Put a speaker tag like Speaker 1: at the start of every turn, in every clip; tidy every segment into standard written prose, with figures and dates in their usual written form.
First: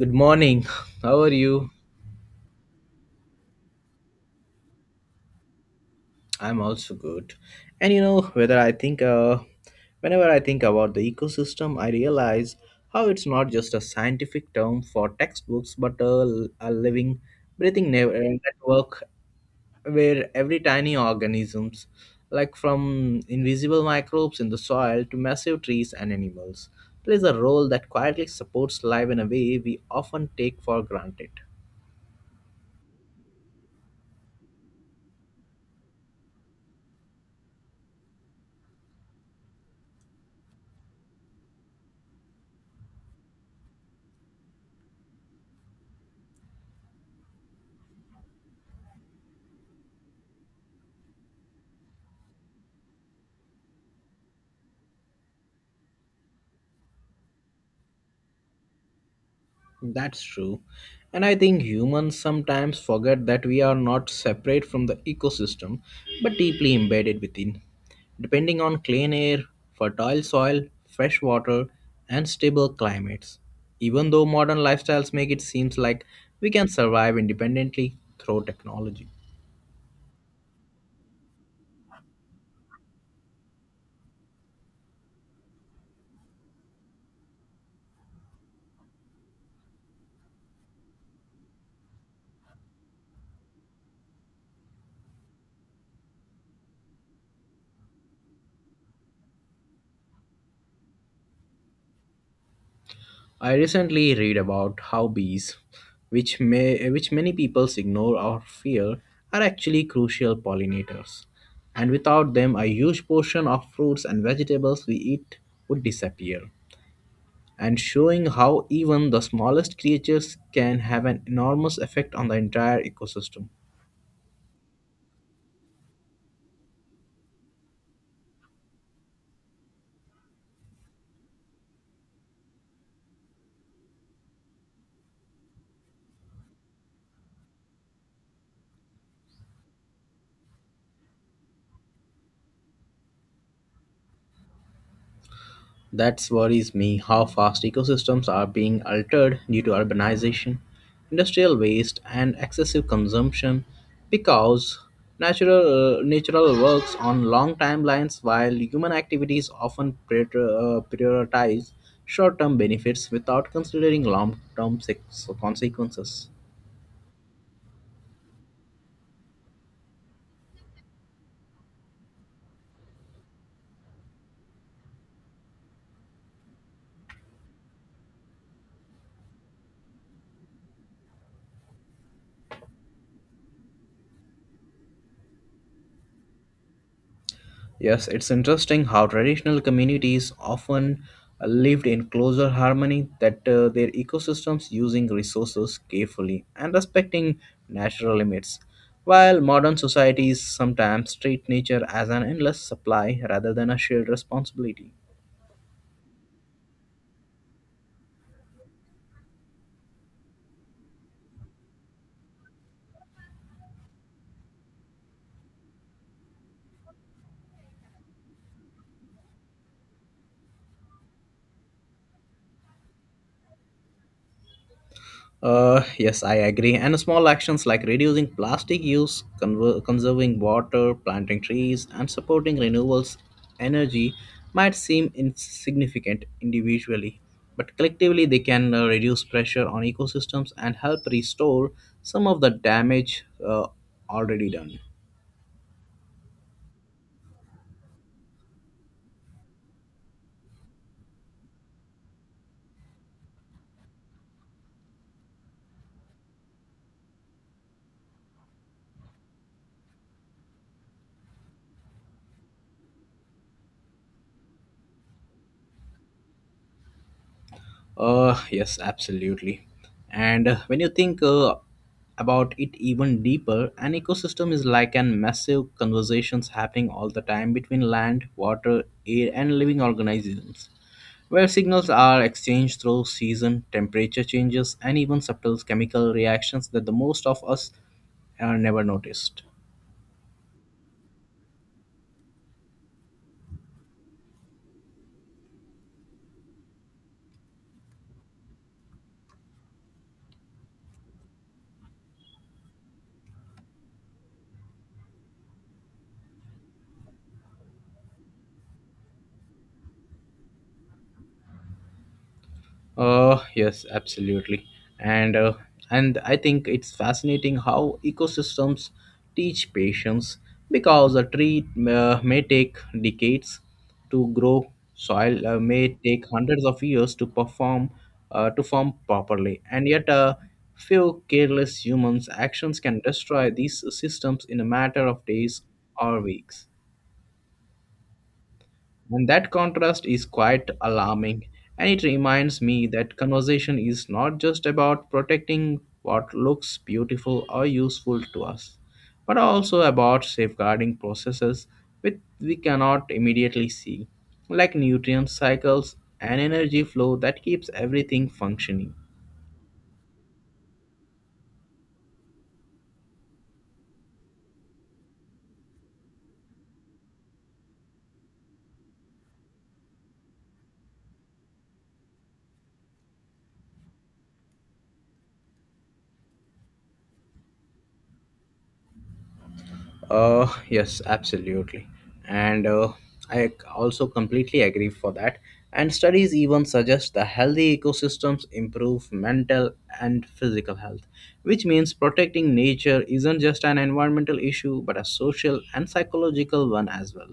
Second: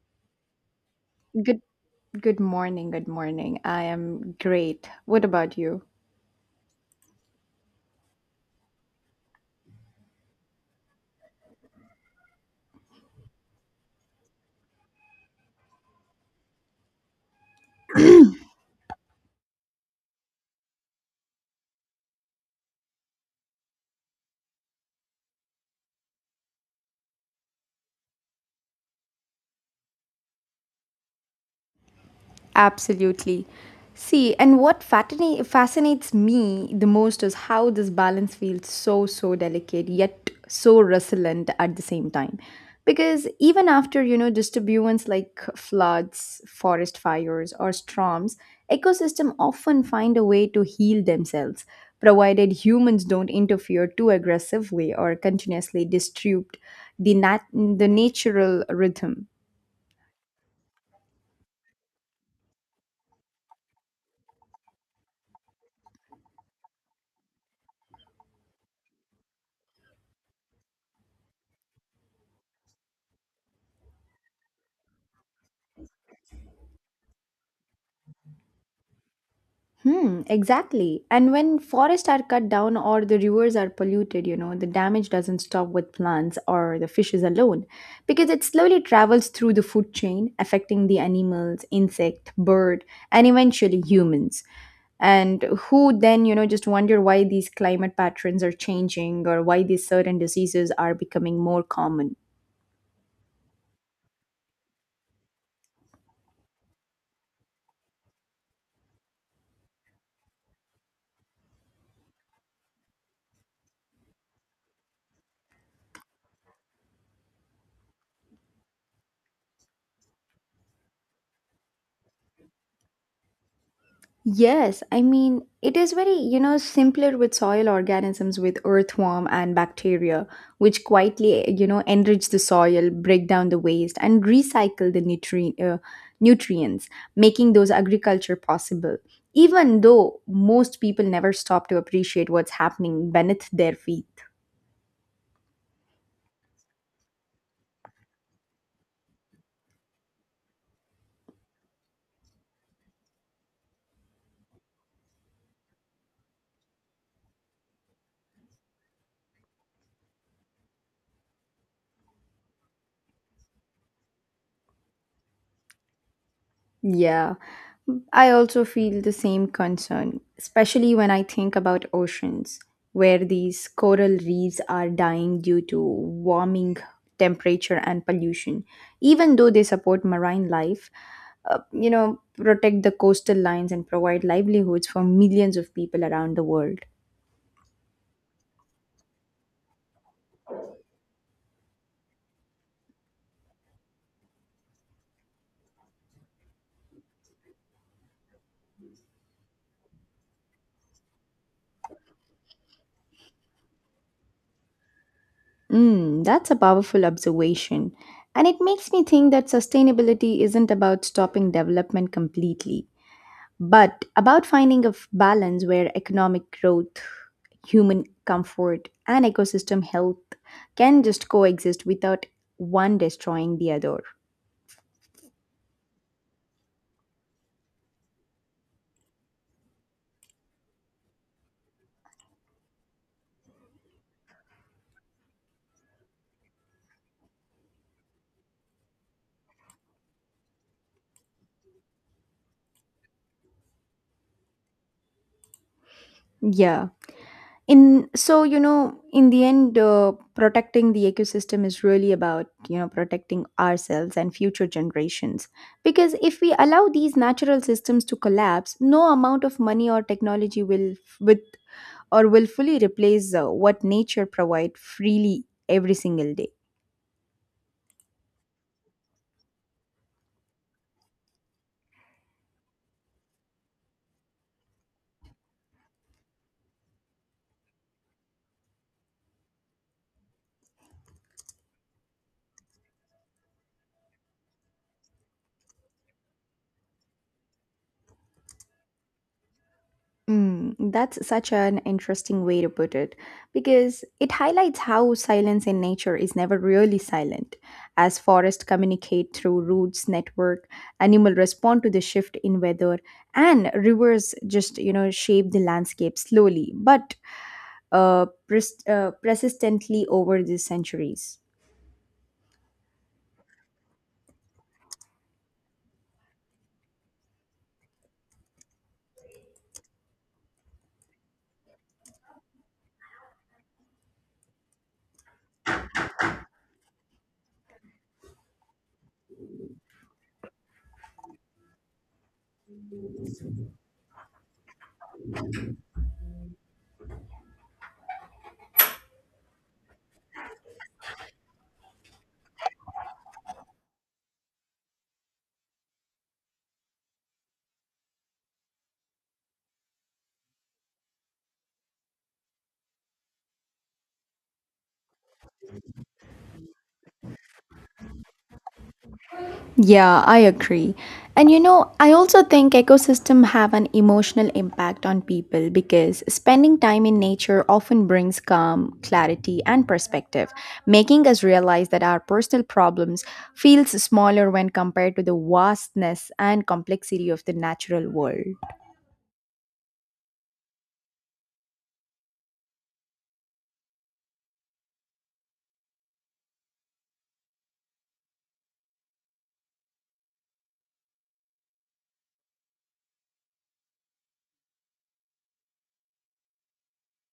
Speaker 1: Good morning. How are
Speaker 2: Good
Speaker 1: you?
Speaker 2: good morning, good morning. I am great. What about you?
Speaker 1: I'm also good. And you know, whether I think, Whenever I think about the ecosystem, I realize how it's not just a scientific term for textbooks, but a living, breathing network where every tiny organisms, like from invisible microbes in the soil to massive trees and animals, plays a role that quietly supports life in a way we often take for granted.
Speaker 2: Absolutely. See, and what fascinates me the most is how this balance feels so delicate, yet so resilient at the same time. Because even after, you know, disturbance like floods, forest fires, or storms, ecosystems often find a way to heal themselves, provided humans don't interfere too aggressively or continuously disrupt the natural rhythm.
Speaker 1: That's true. And I think humans sometimes forget that we are not separate from the ecosystem but deeply embedded within. Depending on clean air, fertile soil, fresh water, and stable climates. Even though modern lifestyles make it seem like we can survive independently through technology.
Speaker 2: Hmm, exactly. And when forests are cut down or the rivers are polluted, you know, the damage doesn't stop with plants or the fishes alone because it slowly travels through the food chain, affecting the animals, insect, bird, and eventually humans. And who then, you know, just wonder why these climate patterns are changing or why these certain diseases are becoming more common.
Speaker 1: I recently read about how bees, which many people ignore or fear, are actually crucial pollinators. And without them, a huge portion of fruits and vegetables we eat would disappear. And showing how even the smallest creatures can have an enormous effect on the entire ecosystem.
Speaker 2: Yes, I mean, it is very, you know, simpler with soil organisms with earthworm and bacteria, which quietly, you know, enrich the soil, break down the waste, and recycle the nutrients, making those agriculture possible. Even though most people never stop to appreciate what's happening beneath their feet.
Speaker 1: That worries me how fast ecosystems are being altered due to urbanization, industrial waste, and excessive consumption because natural works on long timelines while human activities often prioritize short term benefits without considering long term consequences.
Speaker 2: Yeah, I also feel the same concern, especially when I think about oceans, where these coral reefs are dying due to warming temperature and pollution. Even though they support marine life, you know, protect the coastal lines and provide livelihoods for millions of people around the world.
Speaker 1: Yes, it's interesting how traditional communities often lived in closer harmony that their ecosystems using resources carefully and respecting natural limits, while modern societies sometimes treat nature as an endless supply rather than a shared responsibility.
Speaker 2: Mm, that's a powerful observation. And it makes me think that sustainability isn't about stopping development completely, but about finding a balance where economic growth, human comfort, and ecosystem health can just coexist without one destroying the other.
Speaker 1: Yes, I agree. And small actions like reducing plastic use, conserving water, planting trees, and supporting renewables energy might seem insignificant individually, but collectively they can reduce pressure on ecosystems and help restore some of the damage already done.
Speaker 2: Yeah. In so you know, in the end, protecting the ecosystem is really about, you know, protecting ourselves and future generations. Because if we allow these natural systems to collapse, no amount of money or technology will, with or willfully replace what nature provides freely every single day.
Speaker 1: Yes, absolutely. And when you think about it even deeper, an ecosystem is like an massive conversations happening all the time between land, water, air, and living organisms, where signals are exchanged through season, temperature changes, and even subtle chemical reactions that the most of us are never noticed.
Speaker 2: Mm, that's such an interesting way to put it because it highlights how silence in nature is never really silent. As forests communicate through roots network, animals respond to the shift in weather, and rivers just, you know, shape the landscape slowly but persistently over the centuries.
Speaker 1: Yes, absolutely. And uh, and I think it's fascinating how ecosystems teach patience because a tree may take decades to grow, soil may take hundreds of years to perform to form properly, and yet a few careless humans' actions can destroy these systems in a matter of days or weeks. And that contrast is quite alarming. And it reminds me that conversation is not just about protecting what looks beautiful or useful to us, but also about safeguarding processes which we cannot immediately see, like nutrient cycles and energy flow that keeps everything functioning.
Speaker 2: Yeah, I agree. And you know, I also think ecosystem have an emotional impact on people because spending time in nature often brings calm, clarity and perspective, making us realize that our personal problems feels smaller when compared to the vastness and complexity of the natural world.
Speaker 1: Yes, absolutely. And I c- also completely agree for that. And studies even suggest that healthy ecosystems improve mental and physical health, which means protecting nature isn't just an environmental issue but a social and psychological one as well.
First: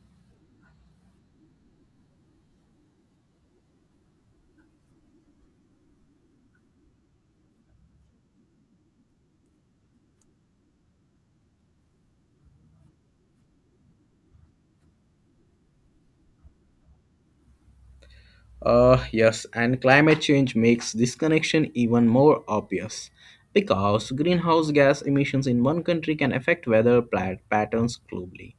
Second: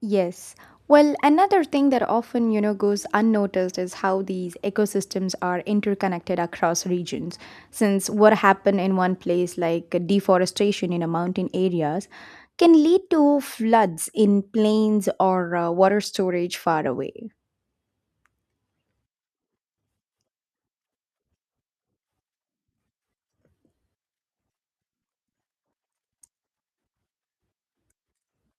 Speaker 2: Yes. Well, another thing that often, you know, goes unnoticed is how these ecosystems are interconnected across regions. Since what happened in one place like deforestation in a mountain areas can lead to floods in plains or water storage far away.
Speaker 1: Yes, and climate change makes this connection even more obvious because greenhouse gas emissions in one country can affect weather patterns globally,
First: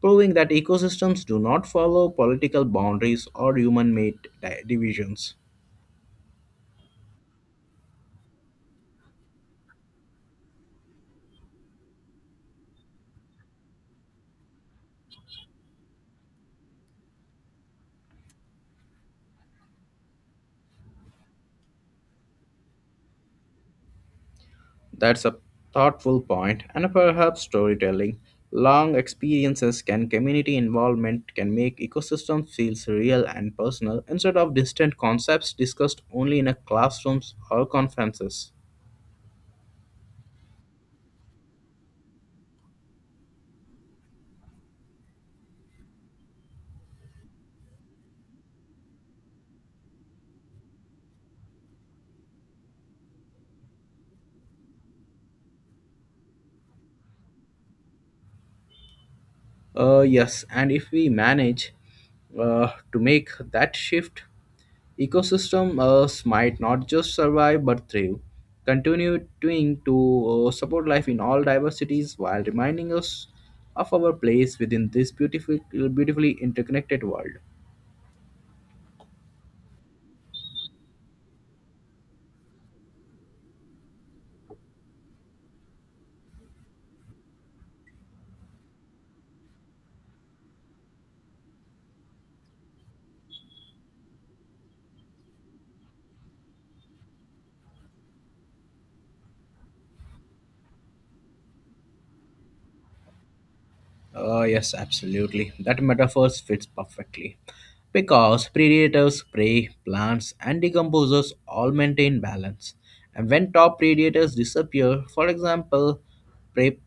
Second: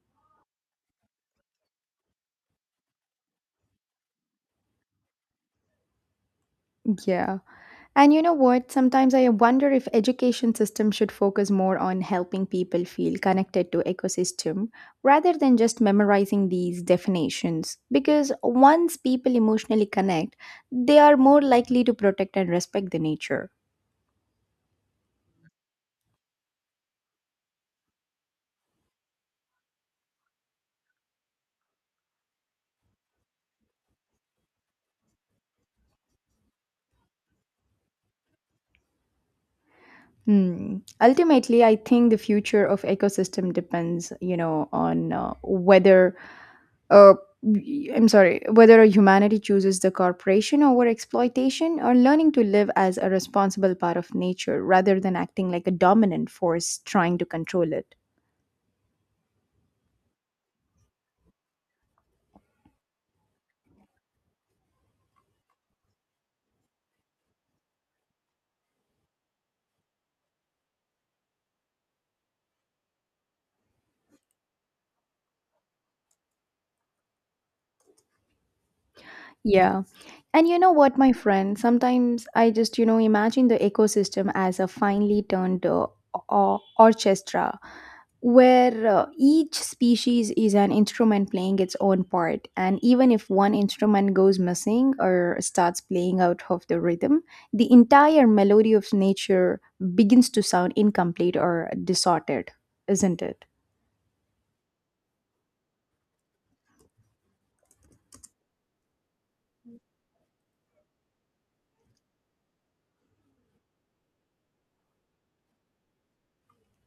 Speaker 1: proving that ecosystems do not follow political boundaries or human made divisions.
Speaker 2: Yeah. And you know what? Sometimes I wonder if education system should focus more on helping people feel connected to ecosystem rather than just memorizing these definitions. Because once people emotionally connect, they are more likely to protect and respect the nature.
Speaker 1: That's a thoughtful point, and perhaps storytelling. Long experiences can community involvement can make ecosystems feel real and personal instead of distant concepts discussed only in a classrooms or conferences.
Speaker 2: Hmm. Ultimately, I think the future of ecosystem depends, you know, on uh, whether humanity chooses the corporation over exploitation or learning to live as a responsible part of nature rather than acting like a dominant force trying to control it.
Speaker 1: Yes, and if we manage to make that shift, ecosystem might not just survive but thrive, continuing to support life in all diversities while reminding us of our place within this beautiful, beautifully interconnected world.
Speaker 2: Yeah. And you know what, my friend? Sometimes I just, you know, imagine the ecosystem as a finely tuned orchestra where, each species is an instrument playing its own part. And even if one instrument goes missing or starts playing out of the rhythm, the entire melody of nature begins to sound incomplete or distorted, isn't it?
Speaker 1: Yes, absolutely. That metaphor fits perfectly. Because predators, prey, plants, and decomposers all maintain balance. And when top predators disappear, for example, prey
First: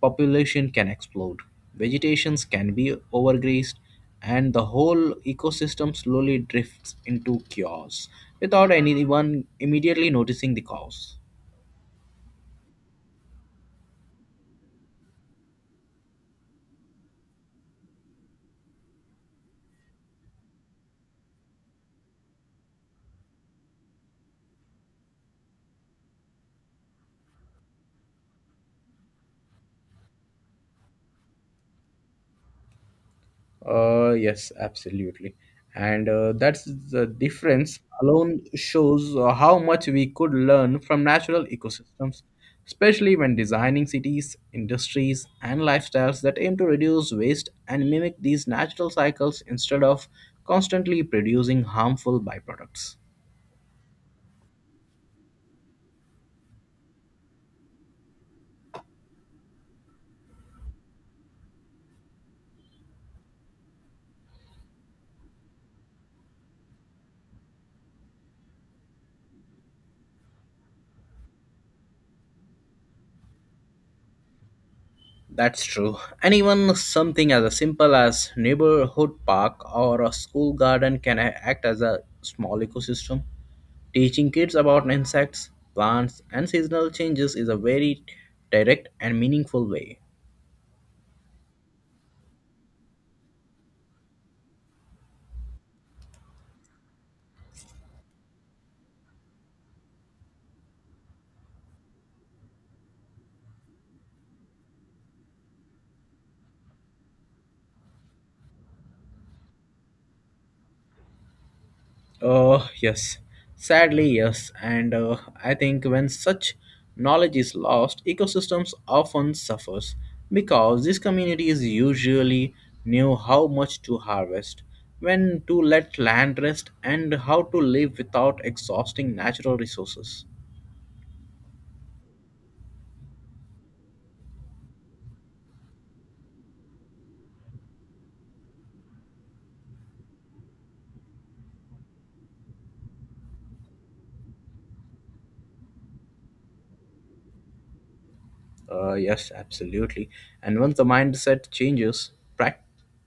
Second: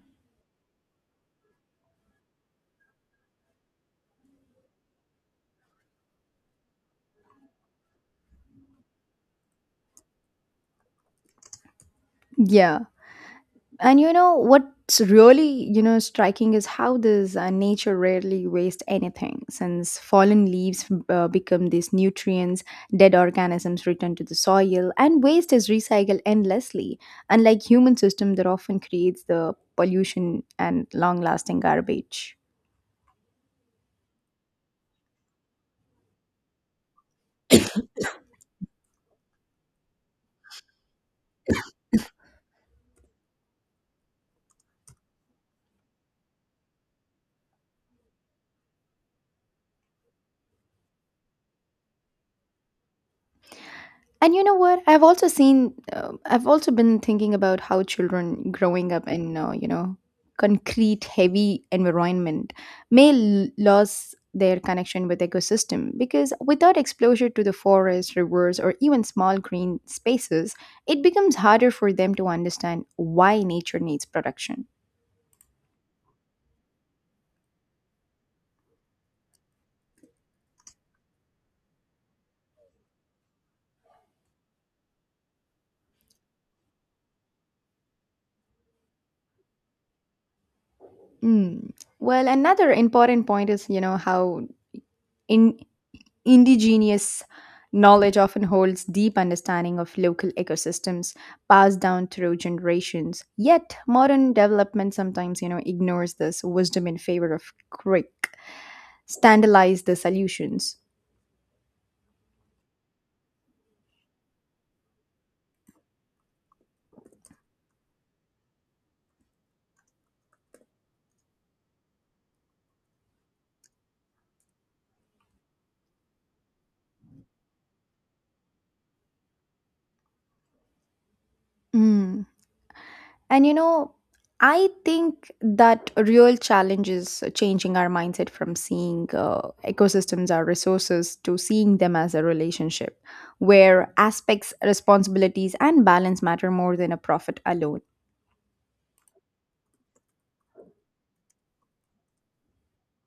Speaker 1: population can explode, vegetations can be overgrazed, and the whole ecosystem slowly drifts into chaos without anyone immediately noticing the cause.
Speaker 2: Yeah. And you know what's really, you know, striking is how this nature rarely wastes anything, since fallen leaves become these nutrients, dead organisms return to the soil, and waste is recycled endlessly. Unlike human system that often creates the pollution and long-lasting garbage.
Speaker 1: Yes, absolutely. And that's the difference alone shows how much we could learn from natural ecosystems, especially when designing cities, industries, and lifestyles that aim to reduce waste and mimic these natural cycles instead of constantly producing harmful byproducts.
Speaker 2: And you know what? I've also been thinking about how children growing up in, you know, concrete, heavy environment may lose their connection with ecosystem because without exposure to the forest, rivers, or even small green spaces, it becomes harder for them to understand why nature needs protection.
Speaker 1: That's true. And even something as simple as neighborhood park or a school garden can act as a small ecosystem. Teaching kids about insects, plants, and seasonal changes is a very direct and meaningful way.
Speaker 2: Mm. Well, another important point is, you know, how in indigenous knowledge often holds deep understanding of local ecosystems passed down through generations, yet modern development sometimes, you know, ignores this wisdom in favor of quick standardized the solutions.
Speaker 1: Oh, yes. Sadly, yes. And I think when such knowledge is lost, ecosystems often suffers because these communities usually knew how much to harvest, when to let land rest, and how to live without exhausting natural resources.
Speaker 2: Mm. And you know, I think that a real challenge is changing our mindset from seeing ecosystems as resources to seeing them as a relationship where aspects responsibilities and balance matter more than a profit alone.
Speaker 1: Yes, absolutely. And once the mindset changes, prac-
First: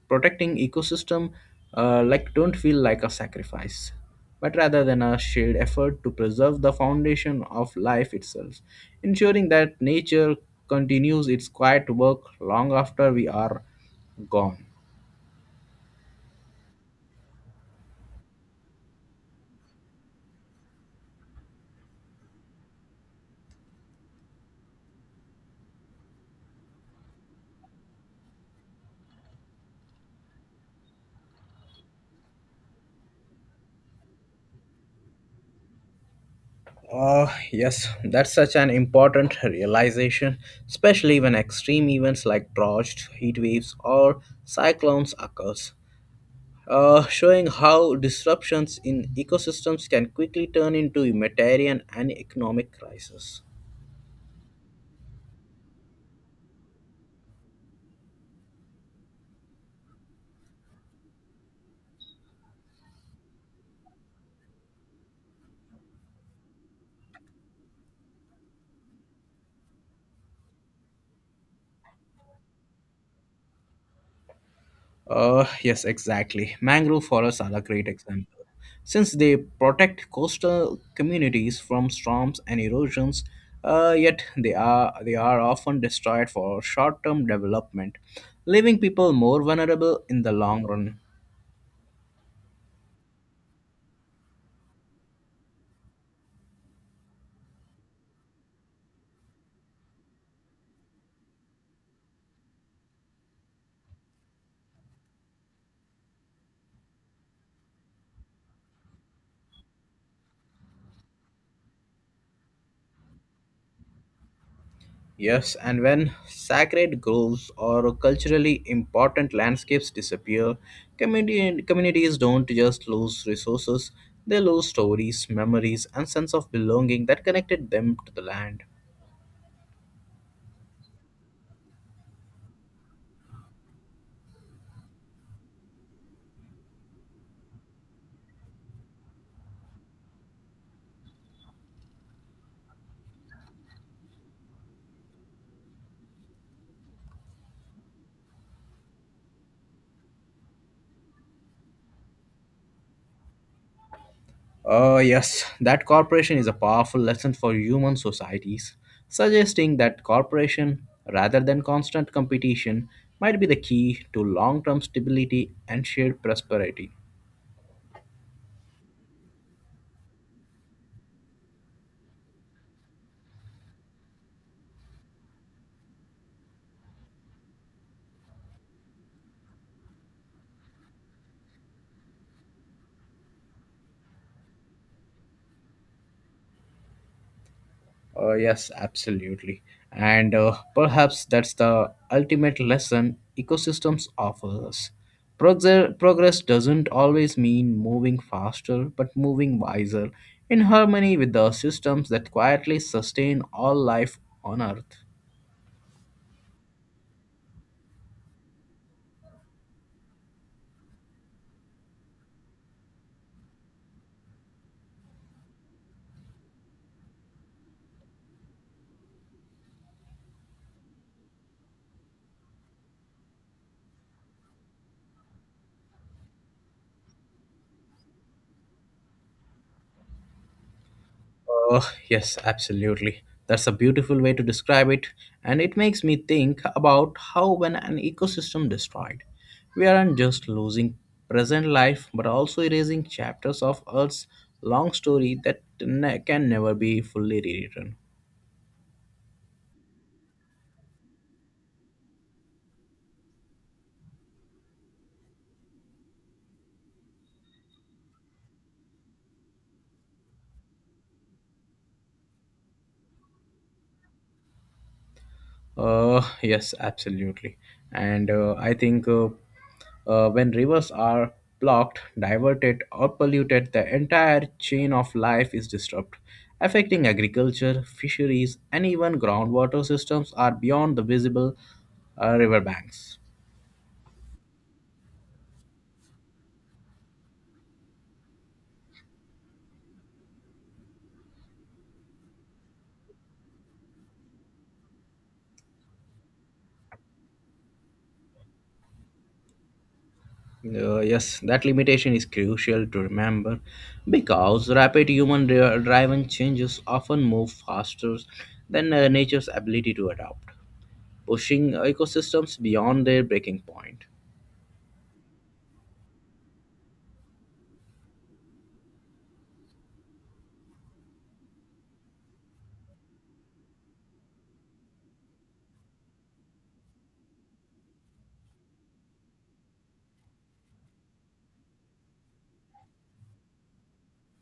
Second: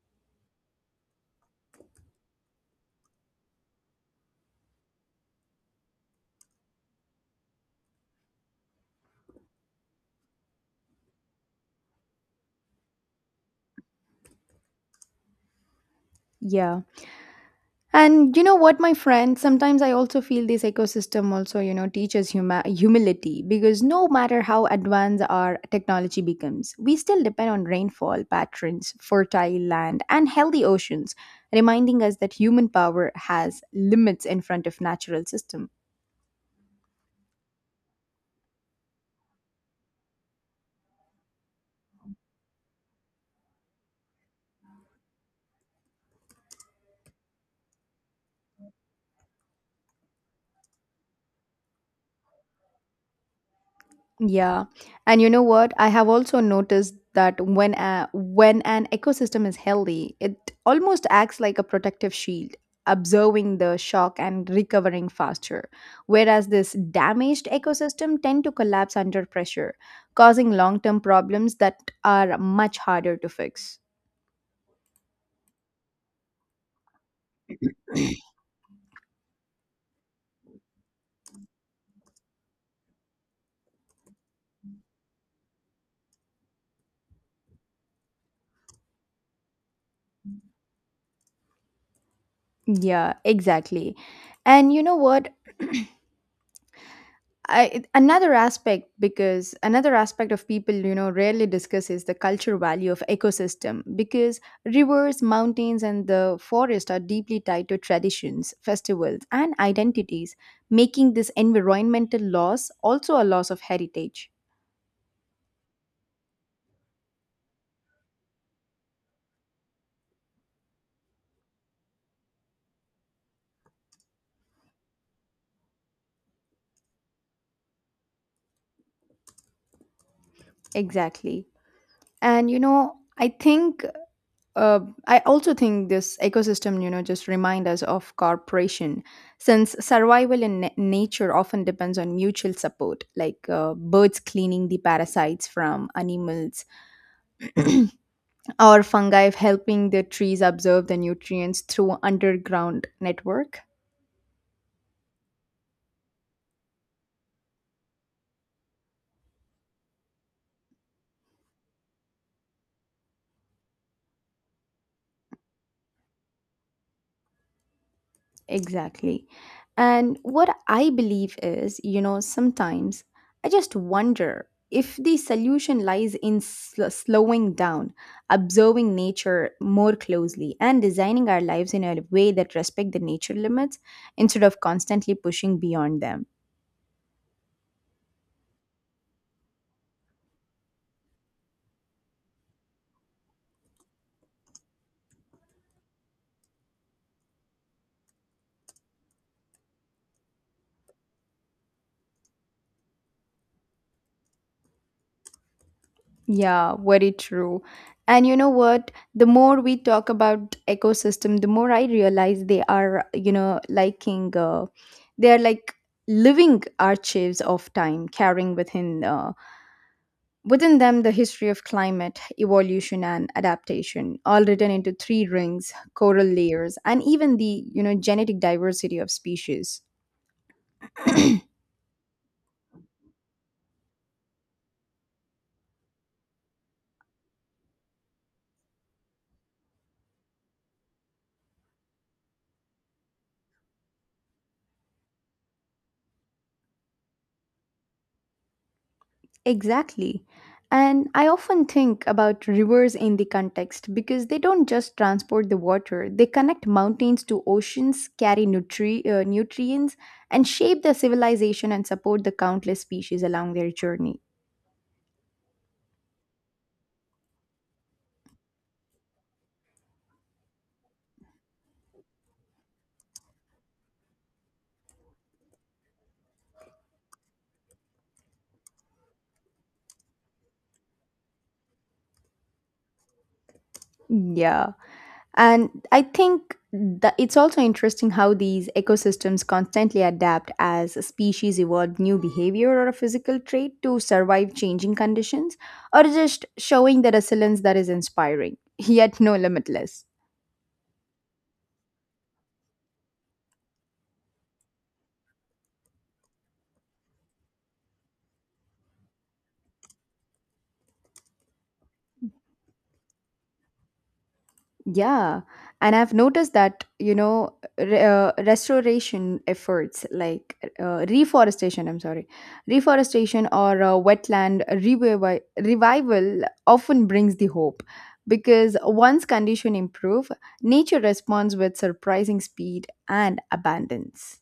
Speaker 1: protecting ecosystem like don't feel like a sacrifice, but rather than a shared effort to preserve the foundation of life itself, ensuring that nature continues its quiet work long after we are gone.
Speaker 2: Yeah. And you know what, my friend, sometimes I also feel this ecosystem also, you know, teaches humility because no matter how advanced our technology becomes, we still depend on rainfall patterns, fertile land, and healthy oceans, reminding us that human power has limits in front of natural system.
Speaker 1: Yes, that's such an important realization, especially when extreme events like droughts, heat waves, or cyclones occurs. Uh, showing how disruptions in ecosystems can quickly turn into humanitarian and economic crises.
Speaker 2: Yeah. And you know what? I have also noticed that when an ecosystem is healthy, it almost acts like a protective shield, absorbing the shock and recovering faster. Whereas this damaged ecosystem tend to collapse under pressure, causing long-term problems that are much harder to fix.
Speaker 1: Yes, exactly. Mangrove forests are a great example. Since they protect coastal communities from storms and erosions, yet they are often destroyed for short-term development, leaving people more vulnerable in the long run.
Speaker 2: Yeah, exactly. And you know what? I, it- another aspect because another aspect of people, you know, rarely discuss is the cultural value of ecosystem because rivers mountains and the forest are deeply tied to traditions festivals and identities, making this environmental loss also a loss of heritage.
Speaker 1: Yes, and when sacred groves or culturally important landscapes disappear, communities don't just lose resources, they lose stories, memories, and sense of belonging that connected them to the land.
Speaker 2: Exactly. And you know, I think uh, I also think this ecosystem, you know, just remind us of cooperation, since survival in nature often depends on mutual support, like birds cleaning the parasites from animals, or fungi helping the trees absorb the nutrients through underground network.
Speaker 1: Oh, yes, that corporation is a powerful lesson for human societies, suggesting that cooperation, rather than constant competition, might be the key to long term stability and shared prosperity.
Speaker 2: Exactly. And what I believe is, you know, sometimes I just wonder if the solution lies in slowing down, observing nature more closely, and designing our lives in a way that respect the nature limits instead of constantly pushing beyond them.
Speaker 1: Yes, absolutely. And Perhaps that's the ultimate lesson ecosystems offer us. Progress doesn't always mean moving faster, but moving wiser, in harmony with the systems that quietly sustain all life on Earth.
Speaker 2: Yeah, very true. And you know what? The more we talk about ecosystem, the more I realize they are, you know, liking, they are like living archives of time, carrying within them the history of climate, evolution, and adaptation, all written into three rings, coral layers, and even the, you know, genetic diversity of species.
Speaker 1: Uh, yes, absolutely. That's a beautiful way to describe it, and it makes me think about how when an ecosystem destroyed, we aren't just losing present life but also erasing chapters of Earth's long story that can never be fully rewritten.
Speaker 2: Exactly. And I often think about rivers in the context because they don't just transport the water, they connect mountains to oceans, carry nutrients, and shape the civilization and support the countless species along their journey.
Speaker 1: Yes, absolutely. And I think when rivers are blocked, diverted, or polluted, the entire chain of life is disrupted, affecting agriculture, fisheries, and even groundwater systems are beyond the visible riverbanks.
Speaker 2: Yeah. And I think that it's also interesting how these ecosystems constantly adapt as species evolve new behavior or a physical trait to survive changing conditions, or just showing the resilience that is inspiring, yet no limitless.
Speaker 1: Yes, that limitation is crucial to remember because rapid human driven changes often move faster than nature's ability to adapt. Pushing ecosystems beyond their breaking point.
Speaker 2: Yeah, and I've noticed that, you know, re restoration efforts like reforestation or wetland revival often brings the hope because once condition improve, nature responds with surprising speed and abundance.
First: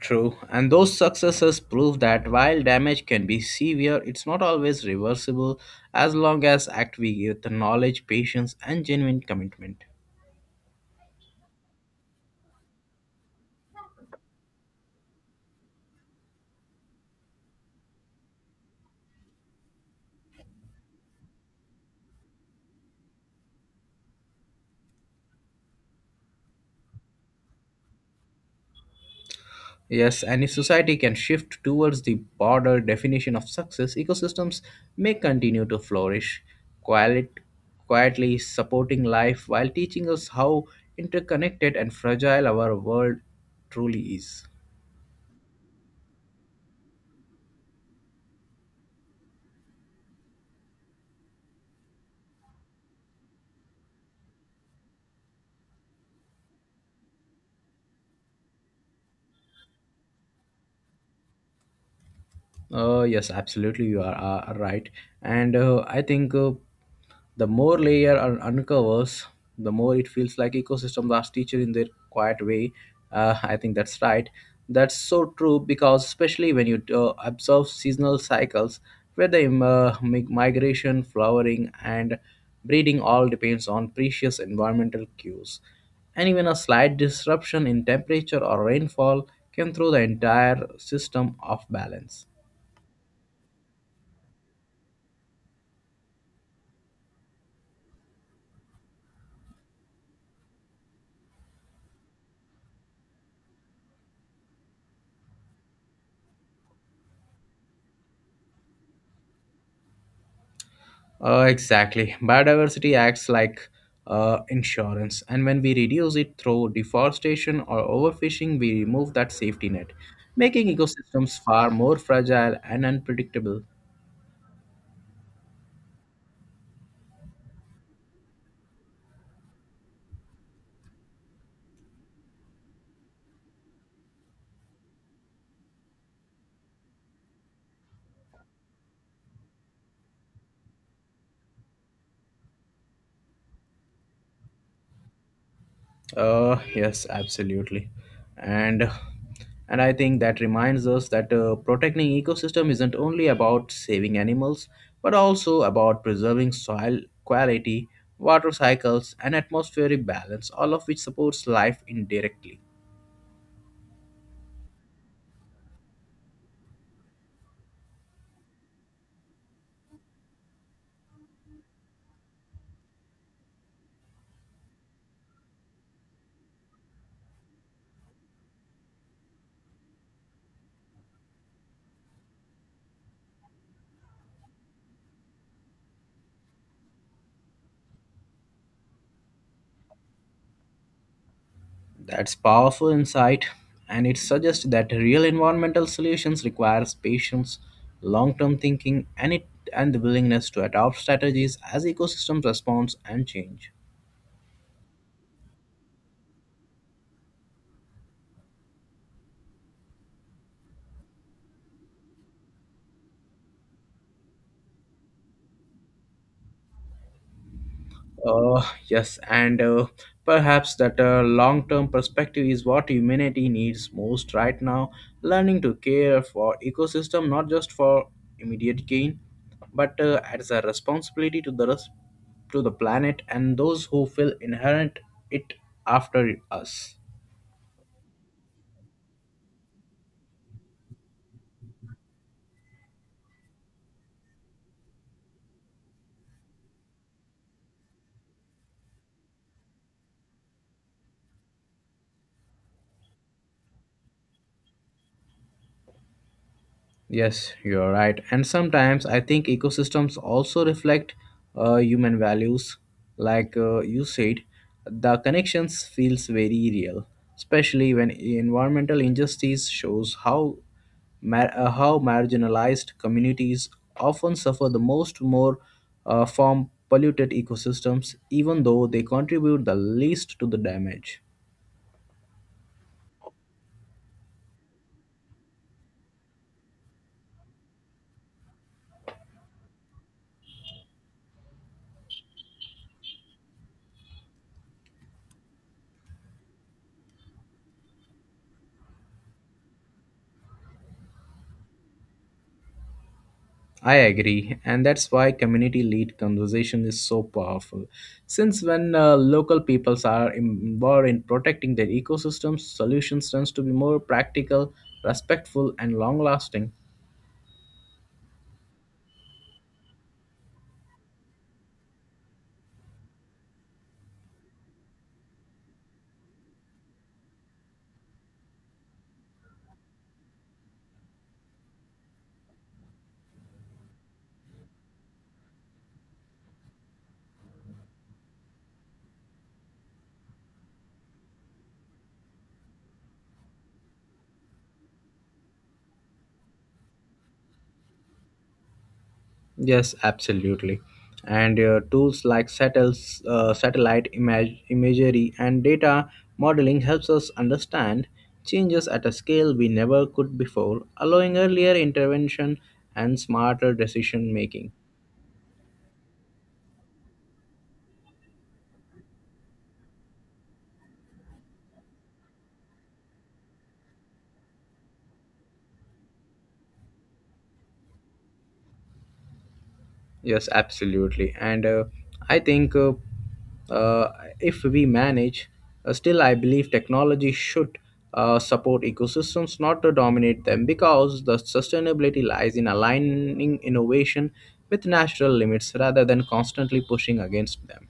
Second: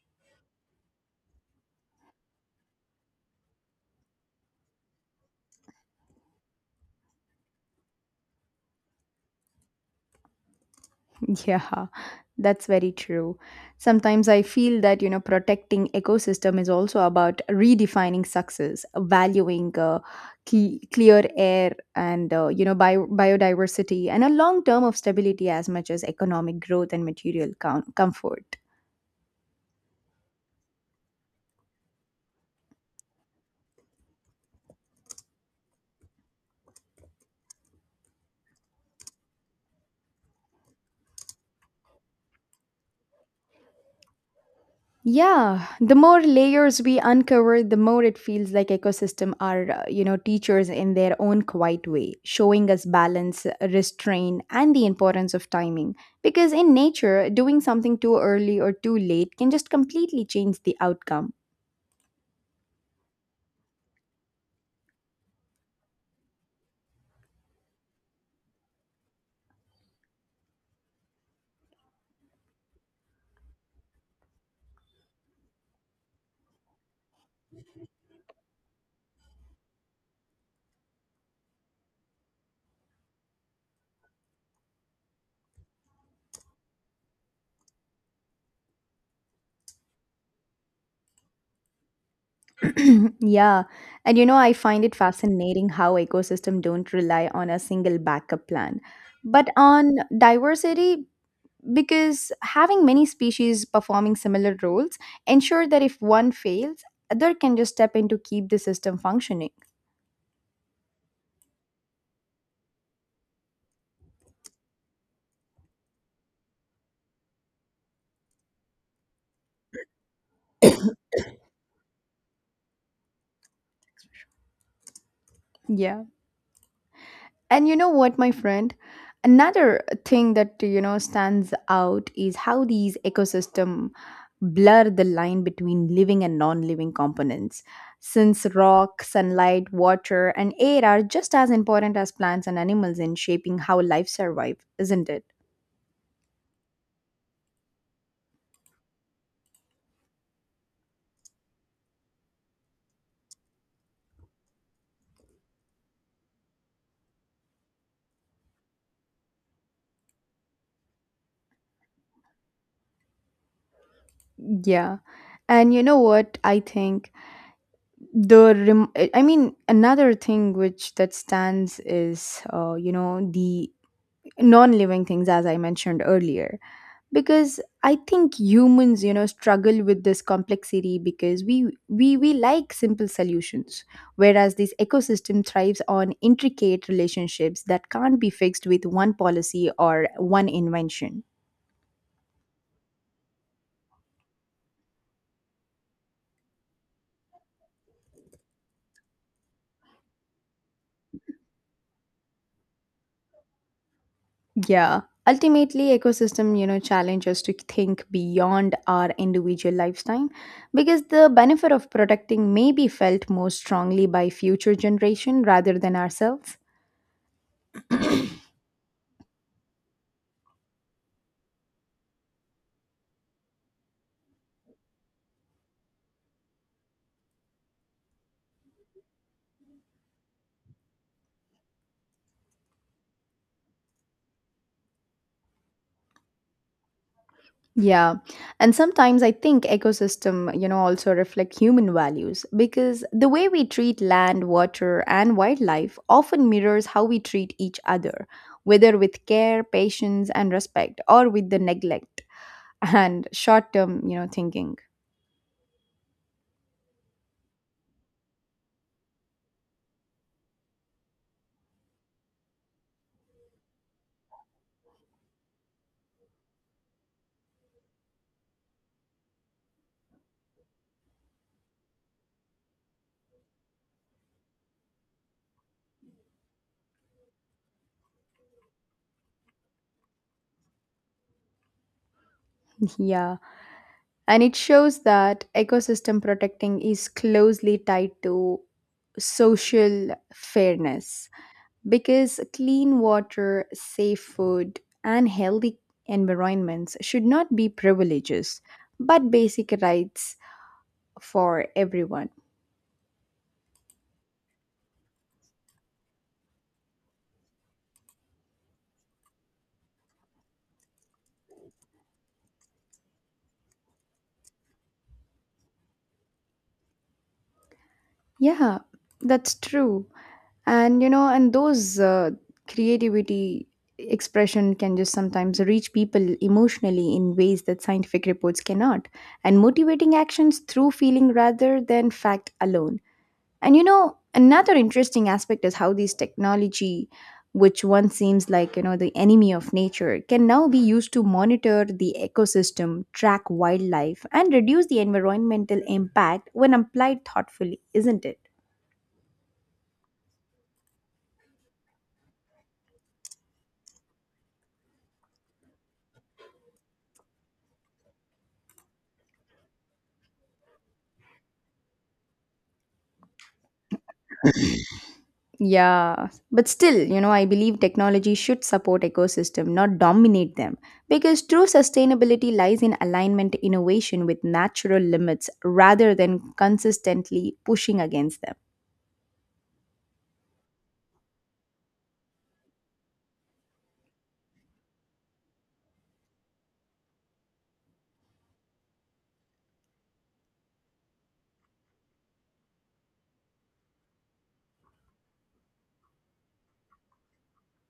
Speaker 1: True, and those successes prove that while damage can be severe, it's not always reversible as long as act we with the knowledge, patience, and genuine commitment.
Speaker 2: Yeah, that's very true. Sometimes I feel that, you know, protecting ecosystem is also about redefining success, valuing clear air and, you know, biodiversity and a long term of stability as much as economic growth and material comfort.
Speaker 1: Yes, and if society can shift towards the broader definition of success, ecosystems may continue to flourish, quiet, quietly supporting life while teaching us how interconnected and fragile our world truly is.
Speaker 2: Yeah, the more layers we uncover, the more it feels like ecosystem are, you know, teachers in their own quiet way, showing us balance, restraint, and the importance of timing. Because in nature, doing something too early or too late can just completely change the outcome.
Speaker 1: Yes, absolutely, are right. And I think the more layer uncovers, the more it feels like ecosystems are teacher in their quiet way. I think that's right. That's so true because especially when you observe seasonal cycles, where the migration, flowering, and breeding all depends on precious environmental cues, and even a slight disruption in temperature or rainfall can throw the entire system off balance.
Speaker 2: Yeah, and you know, I find it fascinating how ecosystem don't rely on a single backup plan, but on diversity because having many species performing similar roles ensure that if one fails other can just step in to keep the system functioning.
Speaker 1: Exactly. Biodiversity acts like insurance, and when we reduce it through deforestation or overfishing, we remove that safety net, making ecosystems far more fragile and unpredictable.
Speaker 2: Yeah. And you know what, my friend, another thing that, you know, stands out is how these ecosystem blur the line between living and non-living components, since rock sunlight water and air are just as important as plants and animals in shaping how life survives, isn't it?
Speaker 1: Yes, absolutely, and and I think that reminds us that protecting ecosystem isn't only about saving animals, but also about preserving soil quality, water cycles, and atmospheric balance, all of which supports life indirectly.
Speaker 2: Yeah. And you know what I think? The rem- I mean another thing which that stands is, you know, the non-living things as I mentioned earlier, because I think humans, you know, struggle with this complexity because we like simple solutions, whereas this ecosystem thrives on intricate relationships that can't be fixed with one policy or one invention.
Speaker 1: That's powerful insight, and it suggests that real environmental solutions requires patience, long-term thinking, and the willingness to adopt strategies as ecosystems respond and change.
Speaker 2: Yeah. Ultimately, ecosystem, you know, challenge us to think beyond our individual lifetime because the benefit of protecting may be felt more strongly by future generation rather than ourselves.
Speaker 1: Yes, and perhaps that long term perspective is what humanity needs most right now. Learning to care for ecosystem not just for immediate gain, but as a responsibility to the rest, to the planet and those who feel inherent it after us.
Speaker 2: Yeah. And sometimes I think ecosystem, also reflect human values because the way we treat land, water, and wildlife often mirrors how we treat each other, whether with care, patience, and respect or with the neglect and short-term thinking.
Speaker 1: Yes, you're right. And sometimes I think ecosystems also reflect human values. Like you said, the connections feels very real, especially when environmental injustice shows how marginalized communities often suffer the most more from polluted ecosystems, even though they contribute the least to the damage.
Speaker 2: Yeah. And it shows that ecosystem protecting is closely tied to social fairness because clean water, safe food, and healthy environments should not be privileges but basic rights for everyone.
Speaker 1: I agree, and that's why community led conversation is so powerful. Since when local peoples are involved in protecting their ecosystems, solutions tends to be more practical, respectful, and long lasting.
Speaker 2: Yeah, that's true. And you know and those creativity expression can just sometimes reach people emotionally in ways that scientific reports cannot, and motivating actions through feeling rather than fact alone. And another interesting aspect is how these technology, which once seems like the enemy of nature, can now be used to monitor the ecosystem, track wildlife, and reduce the environmental impact when applied thoughtfully, isn't it?
Speaker 1: Yes, absolutely. And tools like satellite imagery and data modeling helps us understand changes at a scale we never could before, allowing earlier intervention and smarter decision making.
Speaker 2: Yeah, but still, I believe technology should support ecosystem, not dominate them, because true sustainability lies in alignment innovation with natural limits rather than consistently pushing against them.
Speaker 1: Yes, absolutely. And I think uh, if we manage, Still, I believe technology should support ecosystems, not to dominate them, because the sustainability lies in aligning innovation with natural limits rather than constantly pushing against them.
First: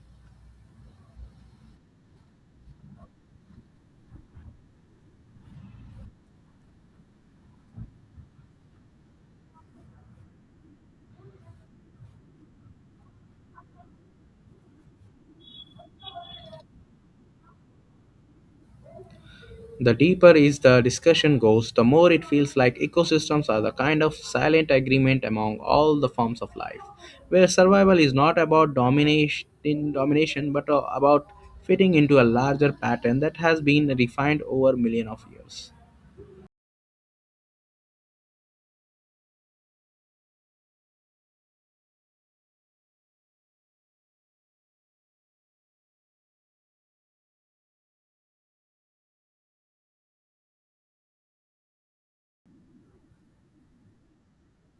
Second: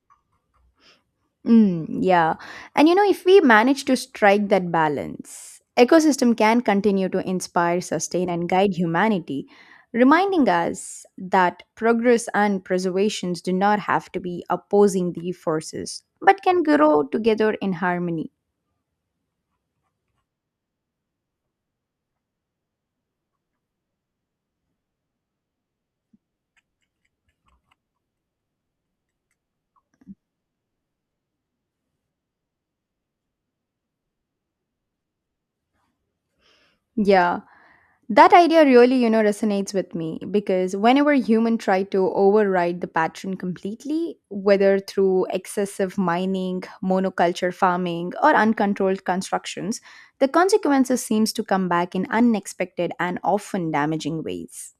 Speaker 2: Mm, yeah. And if we manage to strike that balance, ecosystem can continue to inspire, sustain, and guide humanity, reminding us that progress and preservations do not have to be opposing the forces, but can grow together in harmony.
Speaker 1: The deeper is the discussion goes, the more it feels like ecosystems are the kind of silent agreement among all the forms of life, where survival is not about domination, but about fitting into a larger pattern that has been refined over million of years.
Speaker 2: Yeah. That idea really, resonates with me because whenever human try to override the pattern completely, whether through excessive mining, monoculture farming, or uncontrolled constructions, the consequences seems to come back in unexpected and often damaging ways.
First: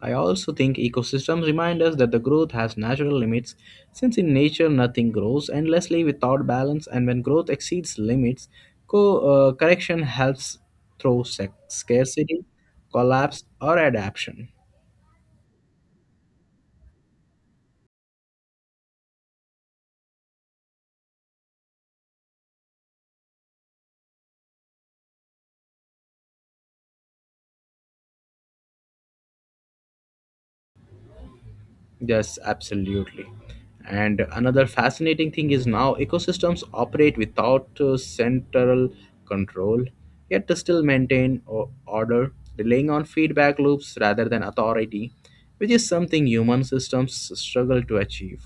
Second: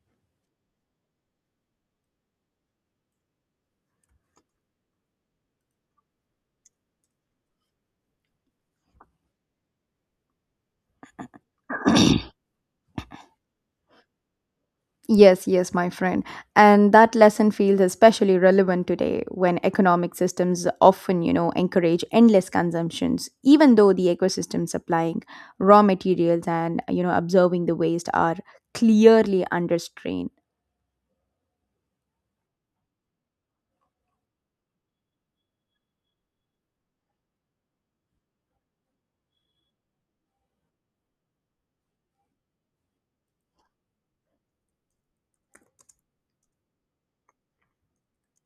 Speaker 1: I also think ecosystems remind us that the growth has natural limits, since in nature nothing grows endlessly without balance, and when growth exceeds limits, correction helps through scarcity, collapse, or adaption.
Speaker 2: Yes, yes, my friend. And that lesson feels especially relevant today when economic systems often, encourage endless consumptions, even though the ecosystem supplying raw materials and, observing the waste are clearly under strain.
Speaker 1: Yes, absolutely. And another fascinating thing is now ecosystems operate without central control, yet they still maintain order, relying on feedback loops rather than authority, which is something human systems struggle to achieve.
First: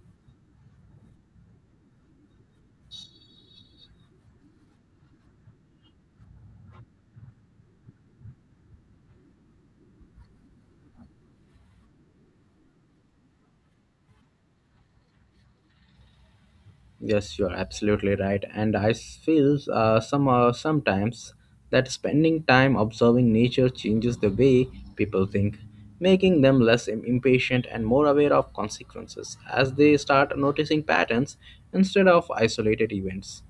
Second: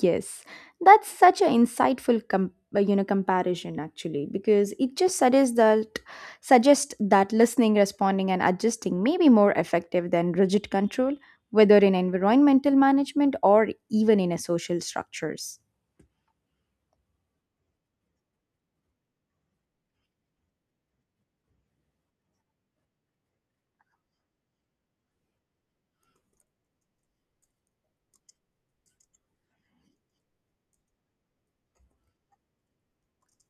Speaker 2: Yes, that's such an insightful comparison actually, because it just suggests that listening, responding, and adjusting may be more effective than rigid control, whether in environmental management or even in a social structures.
Speaker 1: Yes, you're absolutely right. And I feel sometimes that spending time observing nature changes the way people think, making them less impatient and more aware of consequences as they start noticing patterns instead of isolated events.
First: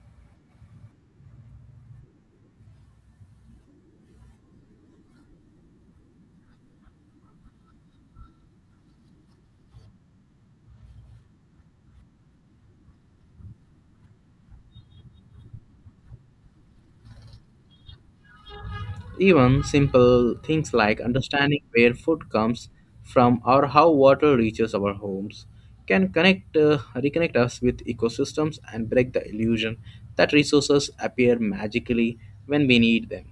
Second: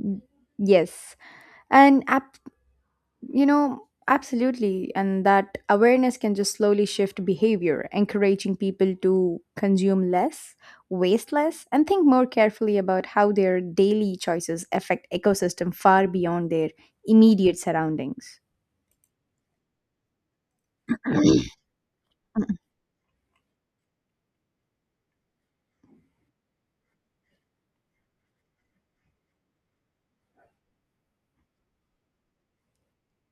Speaker 2: Mm, yes, and absolutely. And that awareness can just slowly shift behavior, encouraging people to consume less, waste less, and think more carefully about how their daily choices affect ecosystem far beyond their immediate surroundings.
Speaker 1: Even simple things like understanding where food comes from or how water reaches our homes can connect reconnect us with ecosystems and break the illusion that resources appear magically when we need them.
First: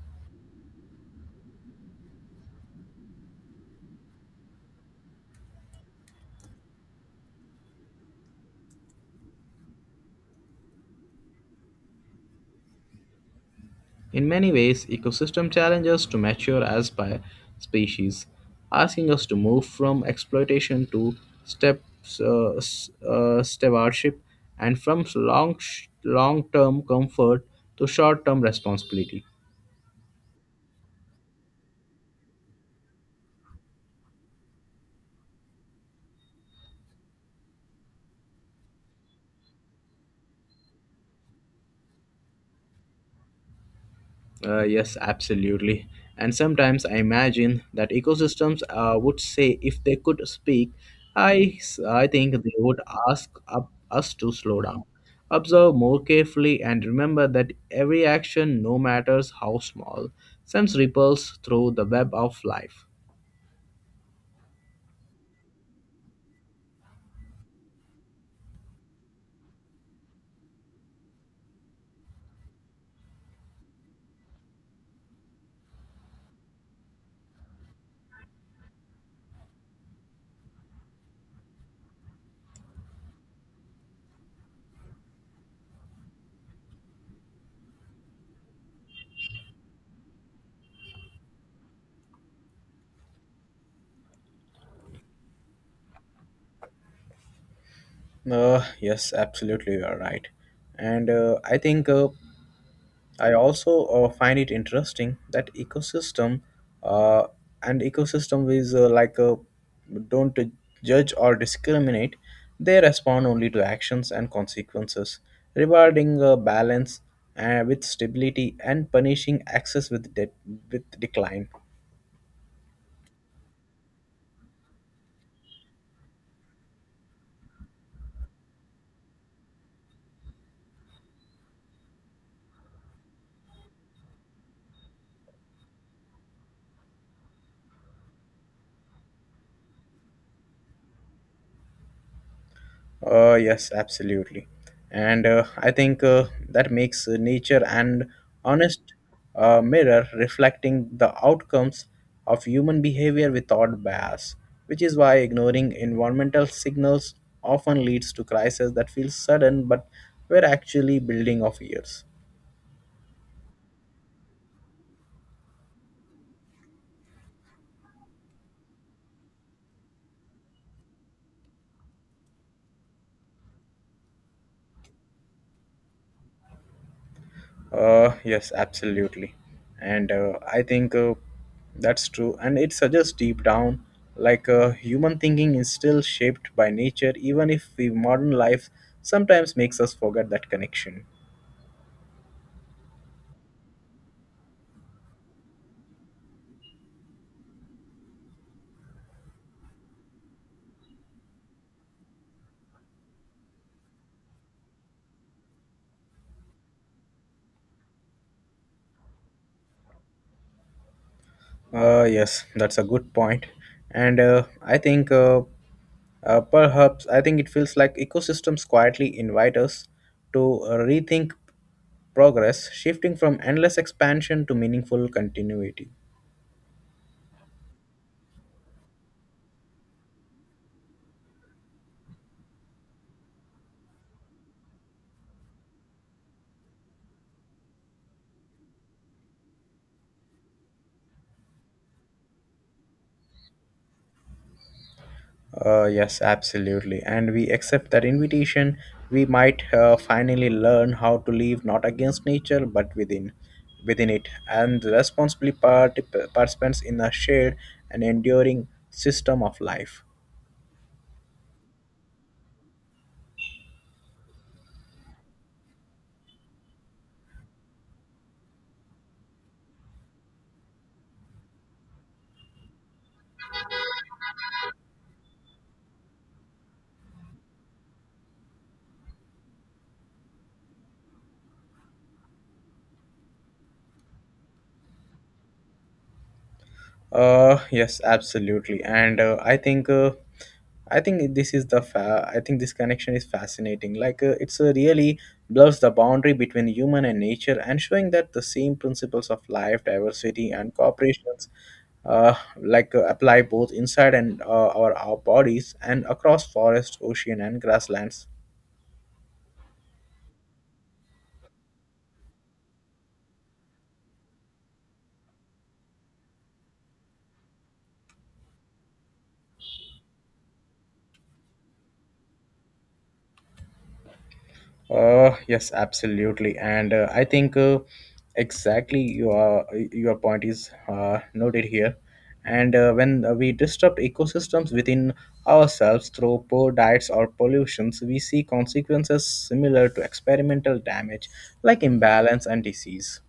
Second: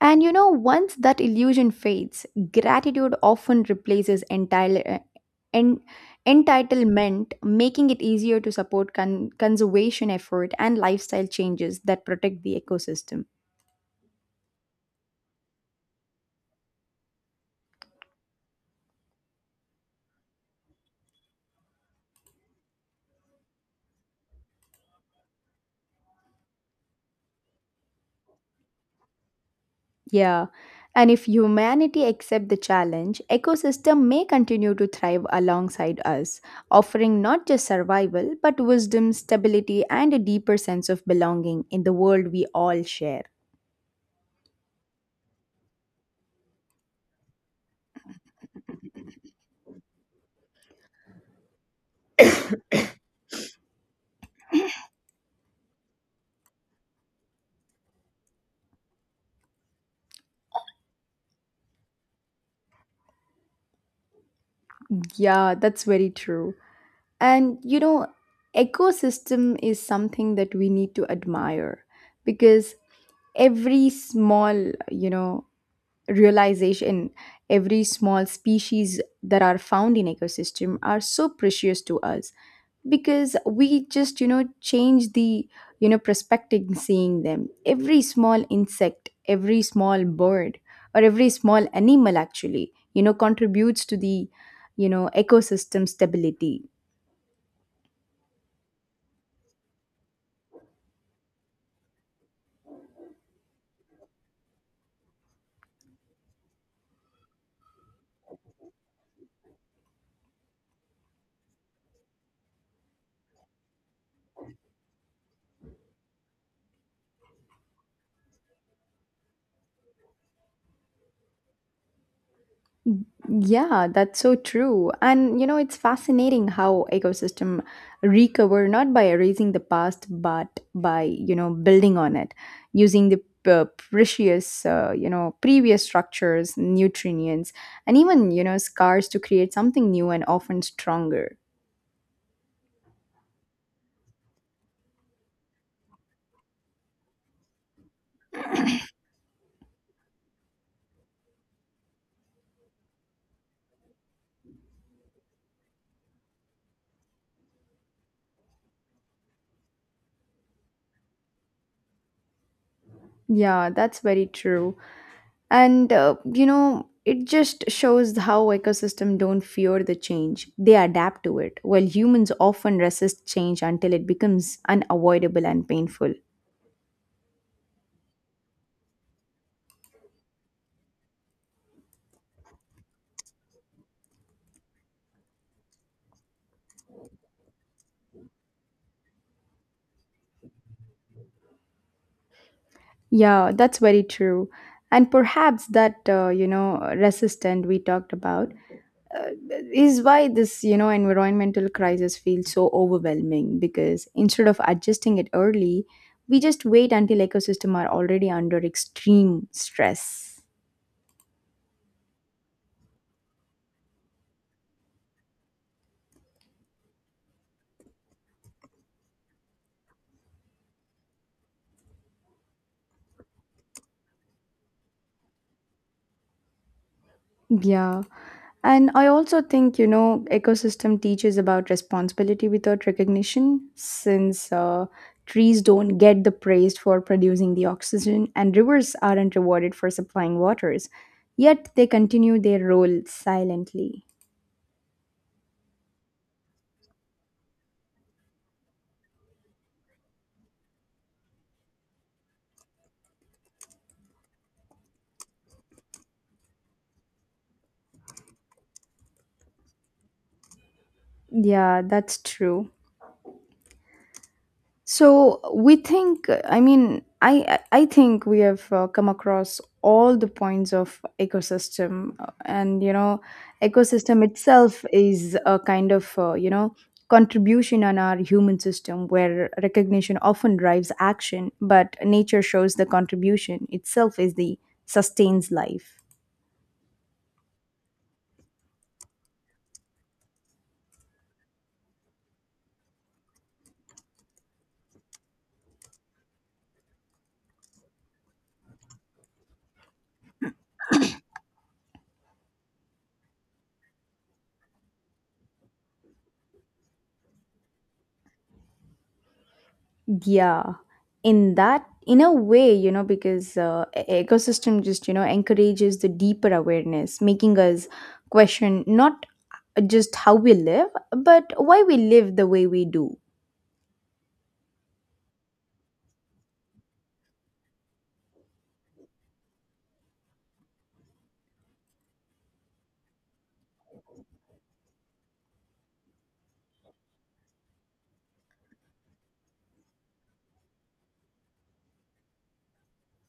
Speaker 2: And once that illusion fades, gratitude often replaces en- entitlement, making it easier to support conservation effort and lifestyle changes that protect the ecosystem.
Speaker 1: In many ways, ecosystem challenge us to mature as by species, asking us to move from exploitation to stewardship and from long-term comfort to short-term responsibility.
Speaker 2: Yeah. And if humanity accept the challenge, ecosystem may continue to thrive alongside us, offering not just survival but wisdom, stability, and a deeper sense of belonging in the world we all share.
Speaker 1: Yes, absolutely. And sometimes I imagine that ecosystems would say if they could speak, I think they would ask us to slow down, observe more carefully, and remember that every action, no matter how small, sends ripples through the web of life.
Speaker 2: Yeah, that's very true. And ecosystem is something that we need to admire because every small, realization, every small species that are found in ecosystem are so precious to us, because we just change the perspective seeing them. Every small insect, every small bird, or every small animal actually contributes to the ecosystem stability.
Speaker 1: Yes, absolutely, you are right. And I also find it interesting that uh, ecosystem is like a don't judge or discriminate. They respond only to actions and consequences, rewarding balance with stability and punishing access with with decline.
Speaker 2: Yeah, that's so true. And it's fascinating how ecosystem recover not by erasing the past, but by building on it, using the precious previous structures, nutrients, and even scars to create something new and often stronger.
Speaker 1: Yes, absolutely. And I think that makes nature an honest mirror reflecting the outcomes of human behavior without bias, which is why ignoring environmental signals often leads to crises that feel sudden but were actually building of years.
Speaker 2: Yeah, that's very true. And it just shows how ecosystem don't fear the change, they adapt to it, while humans often resist change until it becomes unavoidable and painful.
Speaker 1: Yes, absolutely. And I think that's true. And it suggests deep down, human thinking is still shaped by nature, even if the modern life sometimes makes us forget that connection.
Speaker 2: Yeah, that's very true. And perhaps that resistant we talked about uh, is why this environmental crisis feels so overwhelming, because instead of adjusting it early, we just wait until ecosystem are already under extreme stress.
Speaker 1: Yes, that's a good point. And I think perhaps I think it feels like ecosystems quietly invite us to rethink progress, shifting from endless expansion to meaningful continuity.
Speaker 2: Yeah. And I also think, ecosystem teaches about responsibility without recognition, since trees don't get the praise for producing the oxygen and rivers aren't rewarded for supplying waters. Yet they continue their role silently.
Speaker 1: Yes, absolutely. And we accept that invitation, we might finally learn how to live not against nature but within it, and responsibly participants in a shared and enduring system of life.
Speaker 2: Yeah, that's true. So we think, I mean, I think we have come across all the points of ecosystem, and ecosystem itself is a kind of contribution on our human system where recognition often drives action, but nature shows the contribution itself is the sustains life.
Speaker 1: Yes, absolutely. And I think this is the fa- I think this connection is fascinating. It's really blurs the boundary between human and nature and showing that the same principles of life, diversity and cooperations uh, apply both inside and our bodies and across forest, ocean and grasslands.
Speaker 2: Yeah, in a way, because ecosystem just, encourages the deeper awareness, making us question not just how we live, but why we live the way we do.
Speaker 1: Yes, absolutely. And I think exactly your point is noted here. And when we disrupt ecosystems within ourselves through poor diets or pollutions, we see consequences similar to experimental damage like imbalance and disease.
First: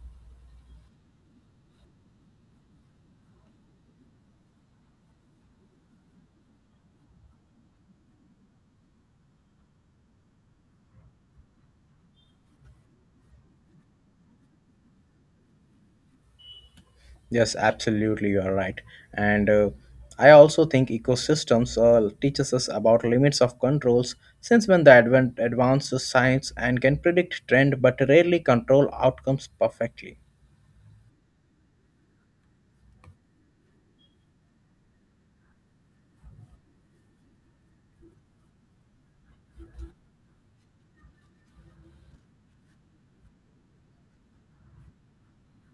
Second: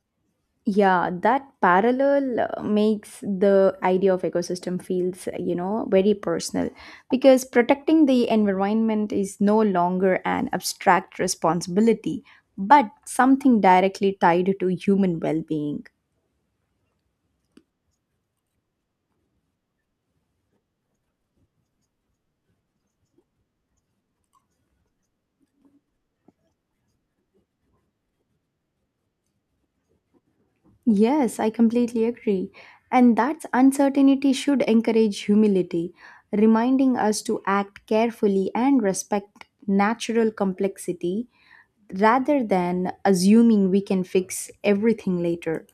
Speaker 2: Yeah, that parallel makes the idea of ecosystem feels, very personal, because protecting the environment is no longer an abstract responsibility, but something directly tied to human well-being.
Speaker 1: Yes, absolutely, you are right. And I also think ecosystems teaches us about limits of controls, since when the advent advances science and can predict trend, but rarely control outcomes perfectly.
Speaker 2: Yes, I completely agree. And that uncertainty should encourage humility, reminding us to act carefully and respect natural complexity rather than assuming we can fix everything later.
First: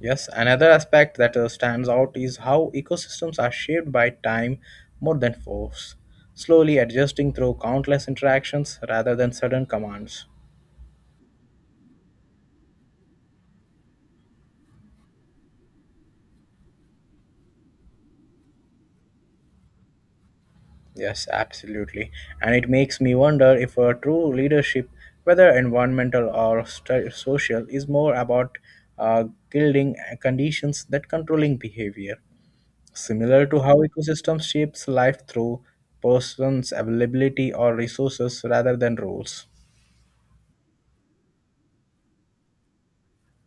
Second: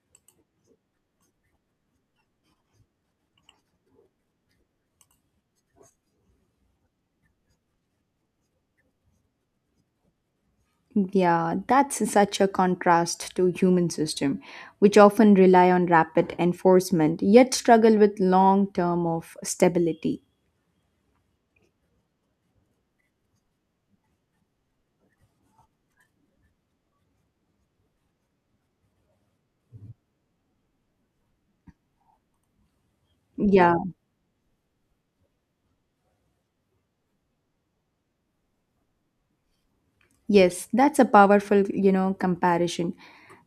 Speaker 1: Yes, another aspect that stands out is how ecosystems are shaped by time more than force, slowly adjusting through countless interactions rather than sudden commands.
Speaker 2: Yeah, that's such a contrast to human system, which often rely on rapid enforcement yet struggle with long term of stability.
Speaker 1: Yes, absolutely. And it makes me wonder if a true leadership, whether environmental or social, is more about uh, gilding conditions that controlling behavior, similar to
Speaker 2: Yeah.
Speaker 1: how ecosystems shapes life through persons' availability or resources rather than rules.
Speaker 2: Yes, that's a powerful, comparison.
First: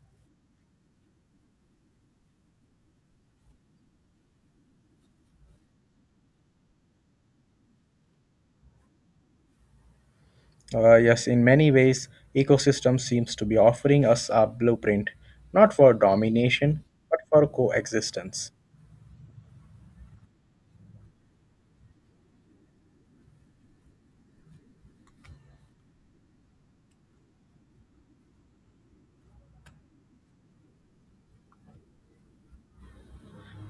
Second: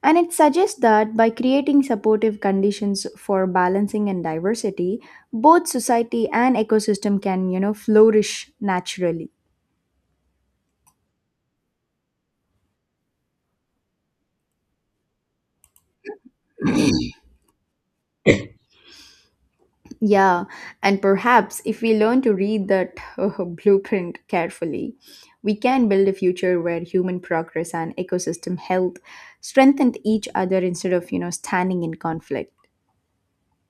Speaker 2: And it suggests that by creating supportive conditions for balancing and diversity, both society and ecosystem can, flourish naturally.
Speaker 1: Yes, in many ways, ecosystem seems to be offering us a blueprint, not for domination, but for coexistence.
Speaker 2: Yeah, and perhaps if we learn to read that blueprint carefully, we can build a future where human progress and ecosystem health strengthen each other instead of, standing in conflict.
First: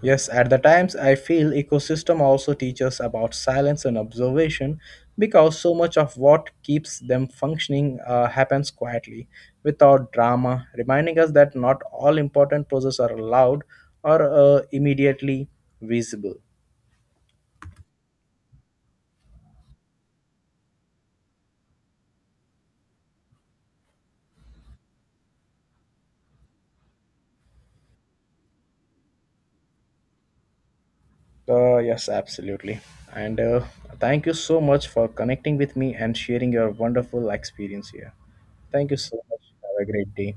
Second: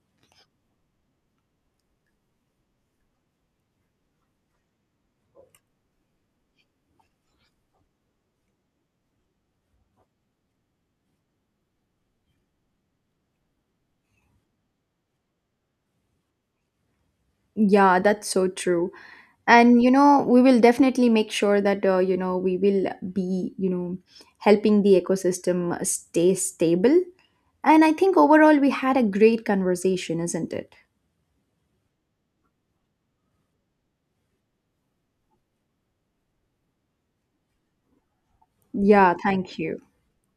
Speaker 1: Yes, at the times I feel ecosystem also teaches about silence and observation because so much of what keeps them functioning happens quietly without drama, reminding us that not all important processes are loud or immediately visible.
Speaker 2: Yeah, that's so true. And we will definitely make sure that we will be helping the ecosystem stay stable. And I think overall we had a great conversation, isn't it?
Speaker 1: Yes, absolutely. And thank you so much for connecting with me and sharing your wonderful experience here. Thank you
Speaker 2: Yeah,
Speaker 1: so much.
Speaker 2: thank you.
Speaker 1: Have a great day.